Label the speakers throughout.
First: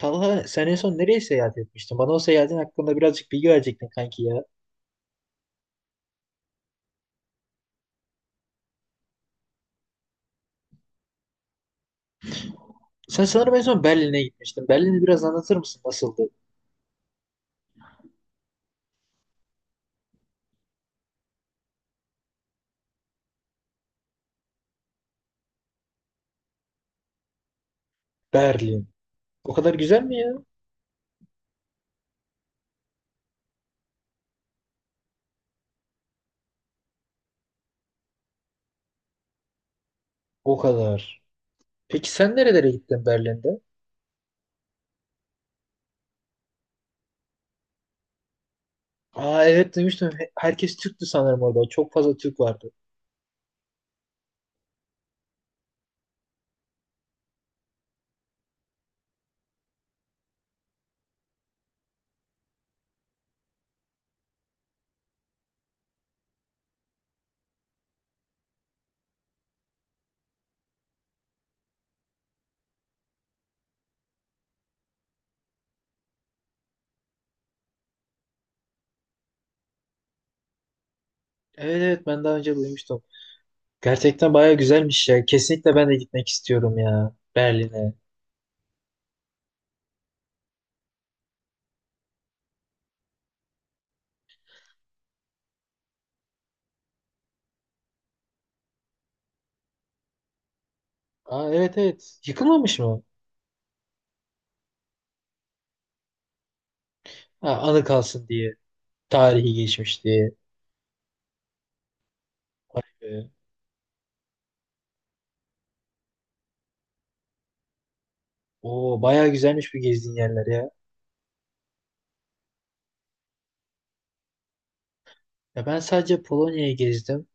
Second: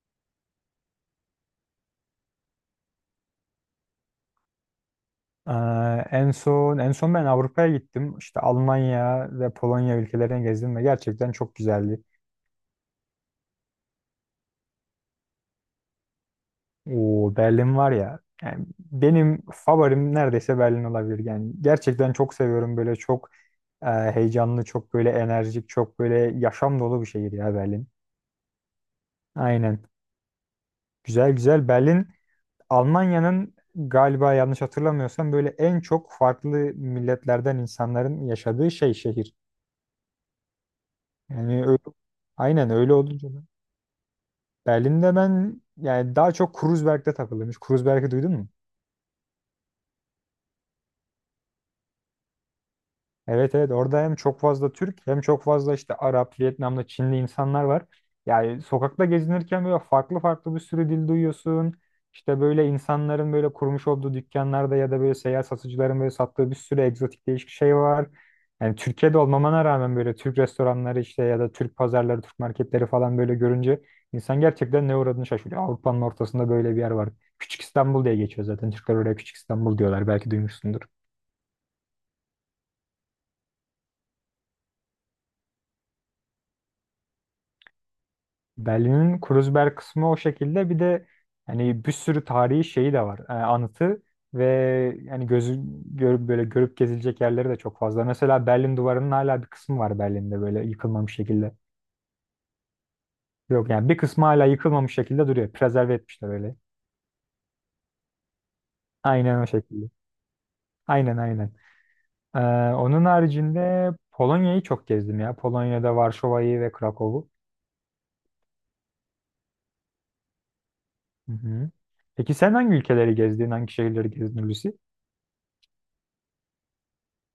Speaker 1: Talha sen en son nereye seyahat etmiştin? Bana o seyahatin hakkında birazcık bilgi verecektin kanki ya.
Speaker 2: Ee, en son en son ben Avrupa'ya gittim. İşte Almanya ve Polonya ülkelerini gezdim ve gerçekten çok güzeldi.
Speaker 1: Sen sanırım en son Berlin'e gitmiştin. Berlin'i biraz anlatır mısın? Nasıldı?
Speaker 2: O Berlin var ya. Yani benim favorim neredeyse Berlin olabilir. Yani gerçekten çok seviyorum böyle çok heyecanlı, çok böyle enerjik, çok böyle yaşam dolu bir şehir ya Berlin.
Speaker 1: Berlin. O kadar
Speaker 2: Aynen.
Speaker 1: güzel mi ya?
Speaker 2: Güzel güzel. Berlin Almanya'nın galiba yanlış hatırlamıyorsam böyle en çok farklı milletlerden insanların yaşadığı şey şehir.
Speaker 1: O kadar.
Speaker 2: Yani öyle,
Speaker 1: Peki sen nerelere
Speaker 2: aynen öyle
Speaker 1: gittin
Speaker 2: olunca.
Speaker 1: Berlin'de?
Speaker 2: Berlin'de ben yani daha çok Kreuzberg'de takılıyormuş. Kreuzberg'i duydun mu?
Speaker 1: Aa evet duymuştum. Herkes Türktü sanırım orada. Çok fazla Türk vardı.
Speaker 2: Evet evet, orada hem çok fazla Türk hem çok fazla işte Arap, Vietnamlı, Çinli insanlar var. Yani sokakta gezinirken böyle farklı farklı bir sürü dil duyuyorsun. İşte böyle insanların böyle kurmuş olduğu dükkanlarda ya da böyle seyyar satıcıların böyle sattığı bir sürü egzotik değişik şey var. Yani Türkiye'de olmamana rağmen böyle Türk restoranları işte ya da Türk pazarları, Türk marketleri falan böyle görünce insan gerçekten ne uğradığını şaşırıyor. Avrupa'nın ortasında böyle bir yer var. Küçük İstanbul diye geçiyor zaten. Türkler oraya Küçük İstanbul diyorlar. Belki duymuşsundur.
Speaker 1: Evet evet ben daha önce duymuştum. Gerçekten baya güzelmiş ya. Kesinlikle ben de gitmek istiyorum ya Berlin'e.
Speaker 2: Berlin'in Kreuzberg kısmı o şekilde. Bir de hani bir sürü tarihi şeyi de var. Anıtı ve yani gözü görüp gezilecek yerleri de çok fazla. Mesela Berlin Duvarı'nın hala bir kısmı var Berlin'de böyle yıkılmamış
Speaker 1: Aa
Speaker 2: şekilde.
Speaker 1: evet evet. Yıkılmamış mı?
Speaker 2: Yok yani bir kısmı hala yıkılmamış şekilde duruyor. Prezerve etmişler öyle.
Speaker 1: Ha, anı kalsın diye.
Speaker 2: Aynen o
Speaker 1: Tarihi
Speaker 2: şekilde.
Speaker 1: geçmiş diye.
Speaker 2: Aynen aynen. Ee, Onun
Speaker 1: Ee,
Speaker 2: haricinde Polonya'yı çok gezdim ya. Polonya'da Varşova'yı ve Krakow'u.
Speaker 1: Oo, bayağı güzelmiş bu gezdiğin yerler ya.
Speaker 2: Hı hı. Peki sen hangi ülkeleri gezdin, hangi şehirleri gezdin Hulusi?
Speaker 1: Ya ben sadece Polonya'yı gezdim.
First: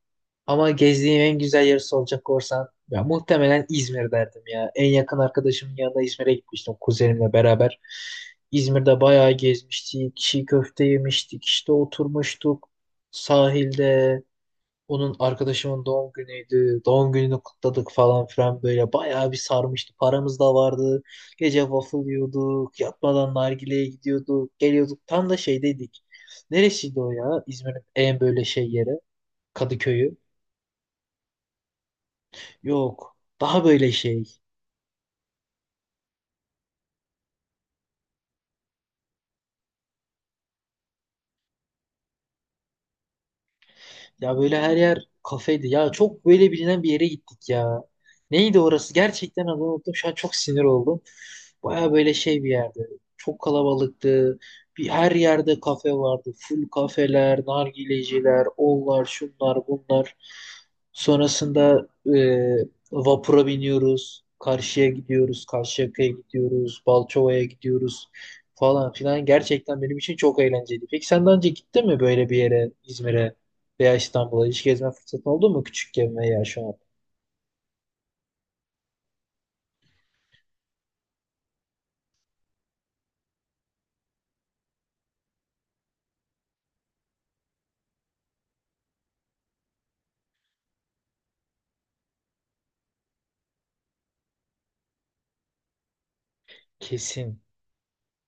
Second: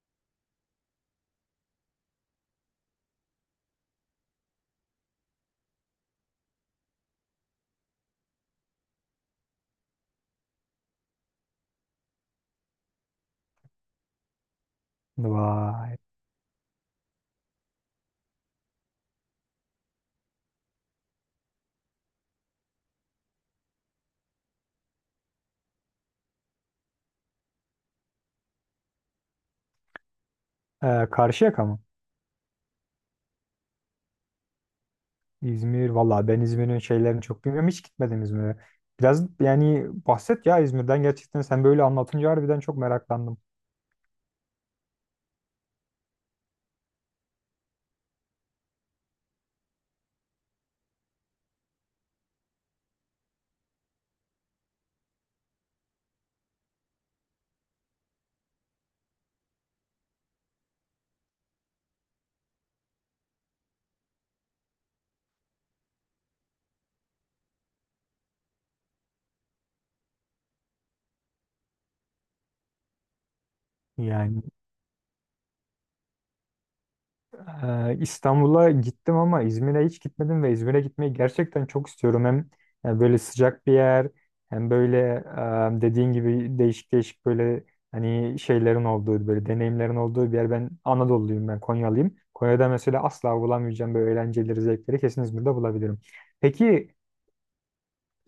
Speaker 1: Ama gezdiğim en güzel yeri soracak olursan ya muhtemelen İzmir derdim ya. En yakın arkadaşımın yanında İzmir'e gitmiştim kuzenimle beraber. İzmir'de bayağı gezmiştik. Çiğ köfte yemiştik. İşte oturmuştuk sahilde. Onun arkadaşımın
Speaker 2: Vay.
Speaker 1: doğum günüydü. Doğum gününü kutladık falan filan böyle. Bayağı bir sarmıştı. Paramız da vardı. Gece waffle yiyorduk. Yatmadan nargileye gidiyorduk. Geliyorduk. Tam da şeydeydik. Neresiydi o ya? İzmir'in en böyle şey yeri. Kadıköy'ü.
Speaker 2: Karşıyaka mı?
Speaker 1: Yok. Daha böyle şey.
Speaker 2: İzmir. Valla ben İzmir'in şeylerini çok bilmiyorum. Hiç gitmedim İzmir'e. Biraz yani bahset ya İzmir'den gerçekten. Sen böyle anlatınca harbiden çok meraklandım.
Speaker 1: Ya böyle her yer kafeydi. Ya çok böyle bilinen bir yere gittik ya. Neydi orası? Gerçekten adını unuttum. Şu an çok sinir oldum. Baya böyle şey bir yerdi. Çok kalabalıktı. Bir her yerde kafe vardı. Full kafeler, nargileciler, onlar, şunlar, bunlar. Sonrasında e, vapura biniyoruz. Karşıya gidiyoruz. Karşıyaka'ya gidiyoruz. Balçova'ya gidiyoruz falan filan. Gerçekten benim için çok eğlenceliydi. Peki sen daha önce gittin mi böyle bir yere, İzmir'e? Veya
Speaker 2: Yani
Speaker 1: İstanbul'a hiç gezme fırsatı oldu mu küçükken veya şu an?
Speaker 2: İstanbul'a gittim ama İzmir'e hiç gitmedim ve İzmir'e gitmeyi gerçekten çok istiyorum. Hem böyle sıcak bir yer hem böyle dediğin gibi değişik değişik böyle hani şeylerin olduğu böyle deneyimlerin olduğu bir yer. Ben Anadolu'luyum, ben Konyalıyım. Konya'da mesela asla bulamayacağım böyle eğlenceleri, zevkleri kesin İzmir'de bulabilirim. Peki
Speaker 1: Kesin.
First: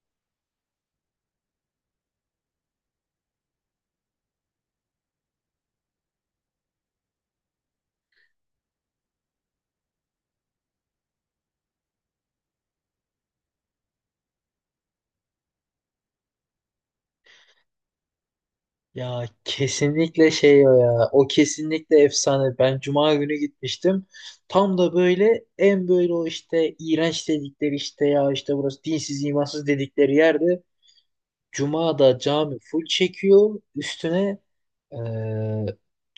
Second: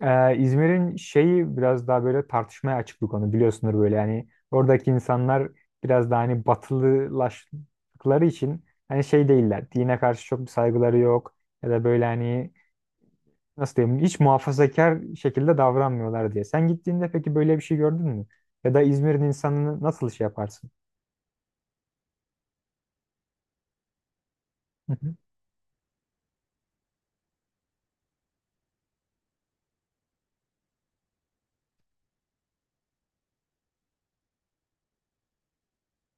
Speaker 2: İzmir'in şeyi biraz daha böyle tartışmaya açık bir konu, biliyorsunuz böyle, yani oradaki insanlar biraz daha hani batılılaştıkları için hani şey değiller, dine karşı çok bir saygıları yok ya da böyle hani nasıl diyeyim hiç muhafazakar şekilde davranmıyorlar diye. Sen gittiğinde peki böyle bir şey gördün mü? Ya da İzmir'in
Speaker 1: Ya
Speaker 2: insanını nasıl şey
Speaker 1: kesinlikle şey
Speaker 2: yaparsın?
Speaker 1: o ya. O kesinlikle efsane. Ben cuma günü gitmiştim. Tam da
Speaker 2: Hı hı.
Speaker 1: böyle en böyle o işte iğrenç dedikleri işte ya işte burası dinsiz imansız dedikleri yerde. Cuma'da cami full çekiyor. Üstüne Ee,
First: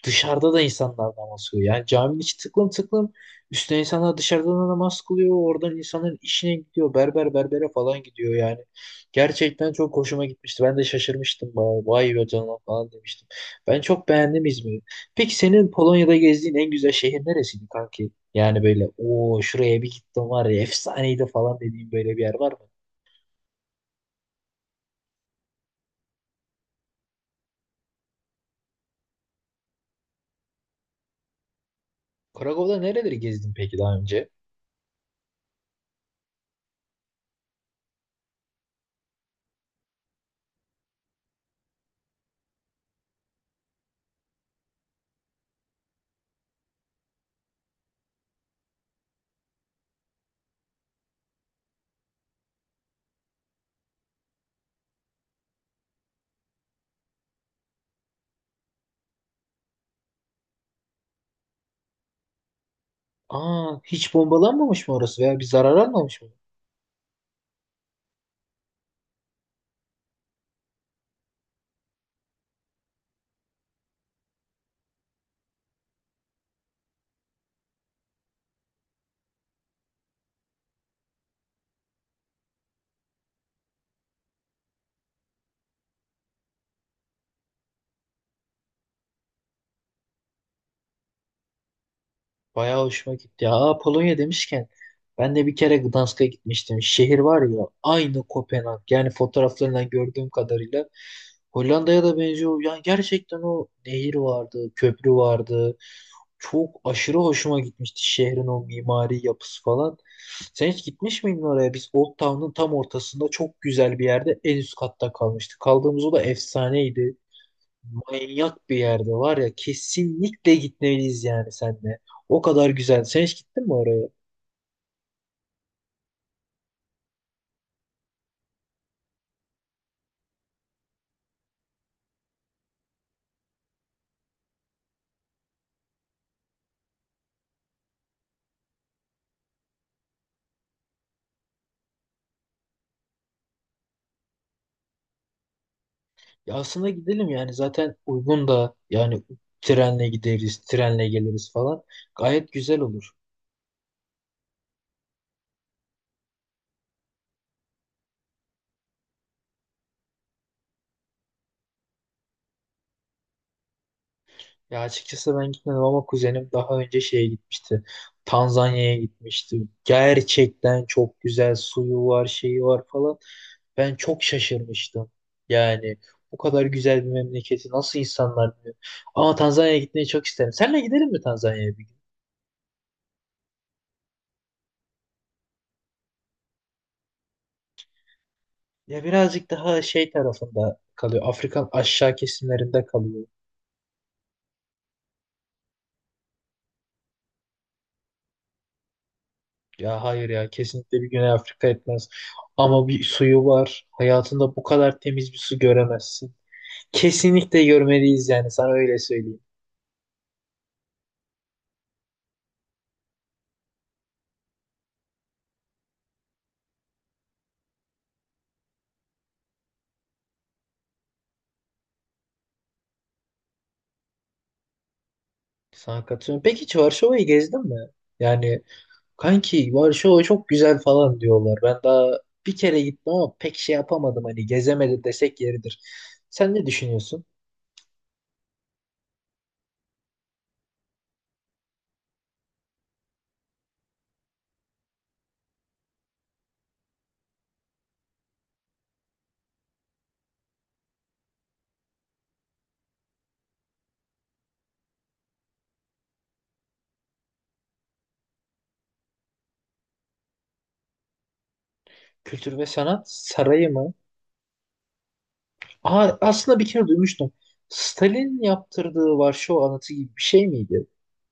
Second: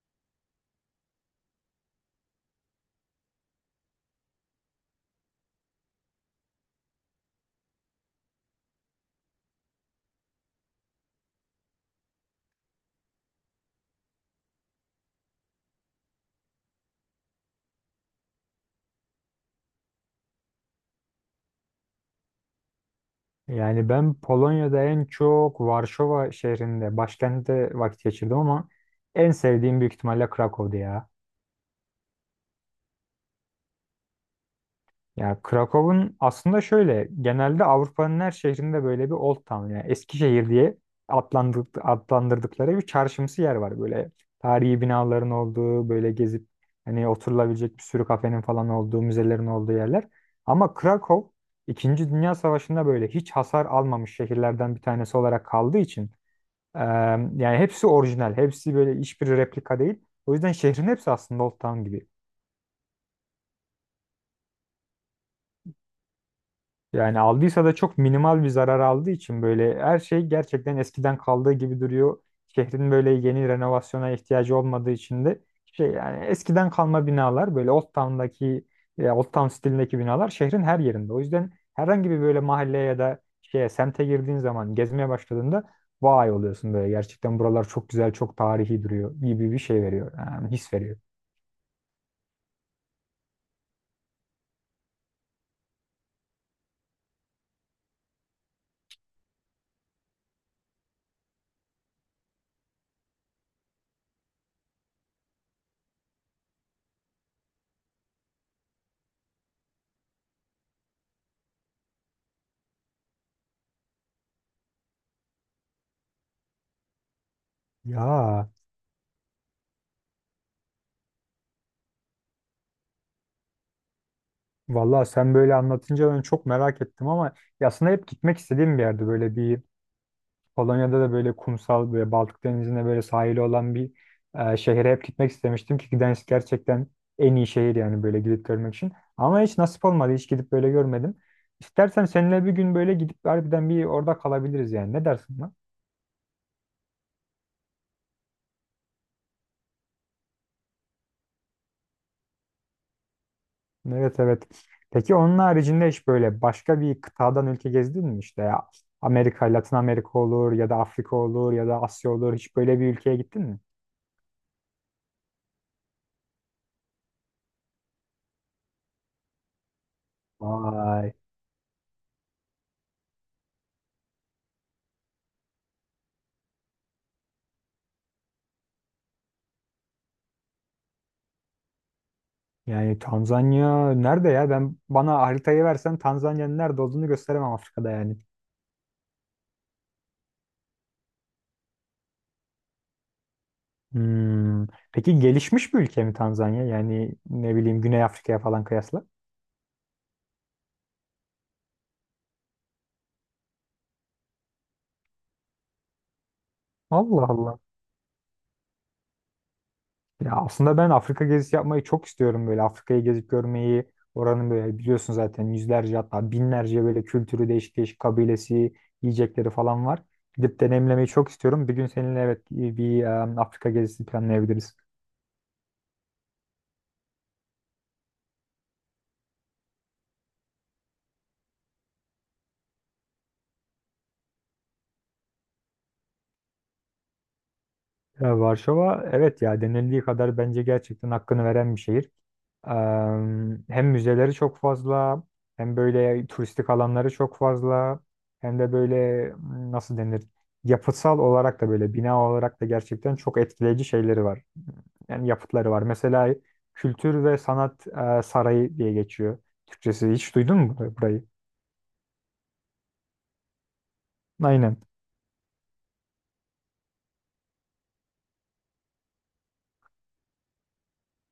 Speaker 1: dışarıda da insanlar namaz kılıyor. Yani caminin içi tıklım tıklım. Üstüne insanlar dışarıdan da namaz kılıyor. Oradan insanların işine gidiyor. Berber berbere falan gidiyor yani. Gerçekten çok hoşuma gitmişti. Ben de şaşırmıştım. Vay, vay be canına falan demiştim. Ben çok beğendim İzmir'i. Peki senin Polonya'da gezdiğin en güzel şehir neresiydi kanki? Yani böyle o şuraya bir gittim var ya efsaneydi falan dediğin böyle bir yer var mı?
Speaker 2: Yani ben Polonya'da en çok Varşova şehrinde, başkentte vakit geçirdim ama en sevdiğim büyük ihtimalle Krakow'du ya.
Speaker 1: Krakow'da nereleri gezdin peki daha önce?
Speaker 2: Ya Krakow'un aslında şöyle, genelde Avrupa'nın her şehrinde böyle bir Old Town yani eski şehir diye adlandırdıkları bir çarşımsı yer var böyle, tarihi binaların olduğu, böyle gezip hani oturulabilecek bir sürü kafenin falan olduğu, müzelerin olduğu yerler. Ama Krakow İkinci Dünya Savaşı'nda böyle hiç hasar almamış şehirlerden bir tanesi olarak kaldığı için eee, yani hepsi orijinal, hepsi böyle hiçbir replika değil. O yüzden şehrin hepsi aslında Old Town gibi.
Speaker 1: Aa hiç bombalanmamış mı orası veya bir zarar almamış mı?
Speaker 2: Yani aldıysa da çok minimal bir zarar aldığı için böyle her şey gerçekten eskiden kaldığı gibi duruyor. Şehrin böyle yeni renovasyona ihtiyacı olmadığı için de şey yani eskiden kalma binalar böyle Old Town'daki Old Town stilindeki binalar şehrin her yerinde. O yüzden herhangi bir böyle mahalleye ya da şeye semte girdiğin zaman gezmeye başladığında vay oluyorsun, böyle gerçekten buralar çok güzel çok tarihi duruyor gibi bir şey veriyor yani his veriyor.
Speaker 1: Bayağı hoşuma gitti ya. Aa, Polonya demişken ben de bir kere Gdansk'a gitmiştim. Şehir var ya aynı Kopenhag. Yani fotoğraflarından gördüğüm kadarıyla Hollanda'ya da benziyor. Yani gerçekten o nehir vardı, köprü vardı. Çok aşırı hoşuma gitmişti şehrin o mimari yapısı falan. Sen hiç gitmiş miydin oraya? Biz Old Town'un tam ortasında çok güzel bir yerde en üst katta kalmıştık. Kaldığımız o da efsaneydi.
Speaker 2: Ya
Speaker 1: Manyak bir yerde var ya kesinlikle gitmeliyiz yani senle. O kadar güzel. Sen hiç gittin mi oraya?
Speaker 2: vallahi sen böyle anlatınca ben çok merak ettim ama ya aslında hep gitmek istediğim bir yerde böyle bir Polonya'da da böyle kumsal böyle Baltık Denizi'ne böyle sahili olan bir şehre hep gitmek istemiştim ki Gdańsk gerçekten en iyi şehir yani böyle gidip görmek için. Ama hiç nasip olmadı, hiç gidip böyle görmedim. İstersen seninle bir gün böyle gidip harbiden bir orada kalabiliriz yani, ne dersin lan?
Speaker 1: Ya aslında gidelim yani zaten uygun da yani trenle gideriz, trenle geliriz falan. Gayet güzel olur.
Speaker 2: Evet evet. Peki onun haricinde hiç böyle başka bir kıtadan ülke gezdin mi işte ya? Amerika, Latin Amerika olur ya da Afrika olur ya da Asya olur. Hiç böyle bir ülkeye gittin mi?
Speaker 1: Ya açıkçası ben gitmedim ama kuzenim daha önce şeye gitmişti. Tanzanya'ya gitmişti. Gerçekten
Speaker 2: Vay.
Speaker 1: çok güzel suyu var, şeyi var falan. Ben çok şaşırmıştım. Yani bu kadar güzel bir memleketi nasıl insanlar biliyor? Ama Tanzanya'ya gitmeyi çok isterim. Seninle gidelim mi Tanzanya'ya bir gün?
Speaker 2: Yani Tanzanya nerede ya? Ben bana haritayı versen Tanzanya'nın nerede olduğunu gösteremem, Afrika'da yani.
Speaker 1: Ya birazcık daha şey tarafında kalıyor. Afrika'nın aşağı kesimlerinde kalıyor.
Speaker 2: Hmm. Peki gelişmiş bir ülke mi Tanzanya? Yani ne bileyim, Güney Afrika'ya falan kıyasla.
Speaker 1: Ya hayır ya kesinlikle bir Güney Afrika etmez. Ama bir suyu var. Hayatında bu kadar temiz bir su göremezsin.
Speaker 2: Allah Allah.
Speaker 1: Kesinlikle görmeliyiz yani sana öyle söyleyeyim.
Speaker 2: Ya aslında ben Afrika gezisi yapmayı çok istiyorum, böyle Afrika'yı gezip görmeyi. Oranın böyle biliyorsun zaten yüzlerce hatta binlerce böyle kültürü, değişik değişik kabilesi, yiyecekleri falan var. Gidip deneyimlemeyi çok istiyorum. Bir gün seninle evet Afrika gezisi planlayabiliriz.
Speaker 1: Sana katılıyorum. Peki hiç Varşova'yı gezdin mi? Yani kanki Varşova çok güzel falan diyorlar. Ben daha bir kere gittim ama pek şey yapamadım. Hani gezemedi desek yeridir. Sen ne düşünüyorsun?
Speaker 2: Ya Varşova evet ya, denildiği kadar bence gerçekten hakkını veren bir şehir. Hem müzeleri çok fazla, hem böyle turistik alanları çok fazla, hem de böyle nasıl denir? Yapısal olarak da böyle bina olarak da gerçekten çok etkileyici şeyleri var. Yani yapıtları var. Mesela Kültür ve Sanat Sarayı diye geçiyor. Türkçesi hiç duydun mu burayı?
Speaker 1: Kültür ve Sanat Sarayı mı?
Speaker 2: Aynen.
Speaker 1: Aa, aslında bir kere duymuştum. Stalin yaptırdığı Varşova anıtı gibi bir şey miydi?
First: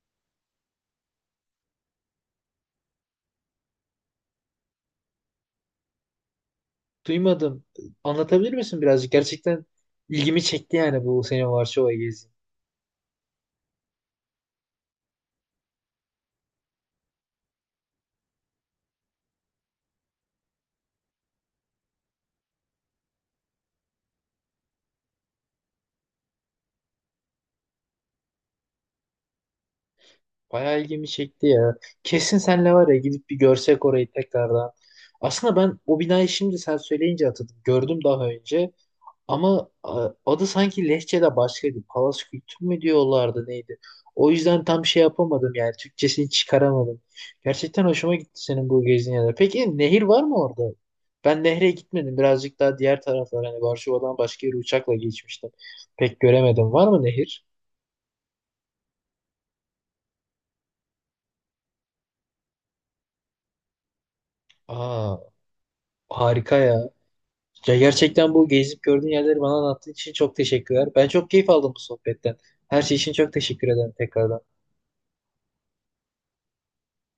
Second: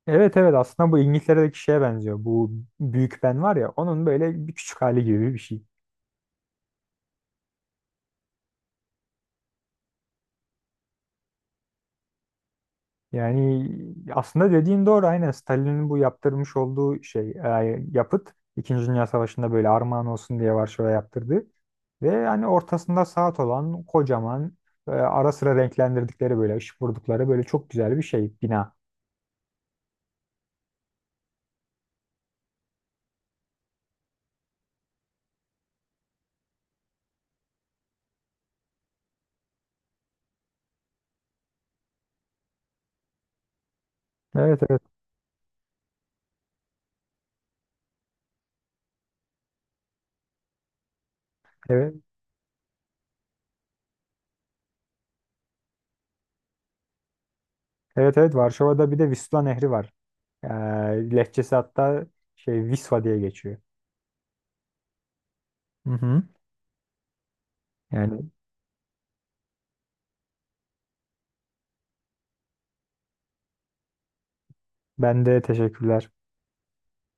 Speaker 2: Evet evet, aslında bu İngiltere'deki şeye benziyor. Bu Büyük Ben var ya, onun böyle bir küçük hali gibi bir şey.
Speaker 1: Duymadım. Anlatabilir misin birazcık? Gerçekten ilgimi çekti yani bu senin Varşova gezin.
Speaker 2: Yani aslında dediğin doğru, aynen Stalin'in bu yaptırmış olduğu şey yapıt İkinci Dünya Savaşı'nda böyle armağan olsun diye Varşova yaptırdı. Ve hani ortasında saat olan kocaman ara sıra renklendirdikleri böyle ışık vurdukları böyle çok güzel bir şey bina.
Speaker 1: Bayağı ilgimi çekti ya. Kesin senle var ya gidip bir görsek orayı tekrardan. Aslında ben o binayı şimdi sen söyleyince hatırladım. Gördüm daha önce. Ama adı sanki Lehçe'de başkaydı. Palas Kültür mü diyorlardı neydi? O
Speaker 2: Evet
Speaker 1: yüzden
Speaker 2: evet
Speaker 1: tam şey yapamadım yani. Türkçesini çıkaramadım. Gerçekten hoşuma gitti senin bu gezin yerler. Peki nehir var mı orada? Ben nehre
Speaker 2: evet
Speaker 1: gitmedim. Birazcık daha diğer taraflar. Hani Varşova'dan başka yere uçakla geçmiştim. Pek göremedim. Var mı nehir?
Speaker 2: evet, Varşova'da bir de Vistula Nehri var. E, Lehçesi hatta şey Visva diye geçiyor.
Speaker 1: Aa,
Speaker 2: Hı hı.
Speaker 1: harika ya. Ya
Speaker 2: Yani
Speaker 1: gerçekten bu gezip gördüğün yerleri bana anlattığın için çok teşekkürler. Ben çok keyif aldım bu sohbetten. Her şey için çok teşekkür ederim tekrardan.
Speaker 2: ben de teşekkürler.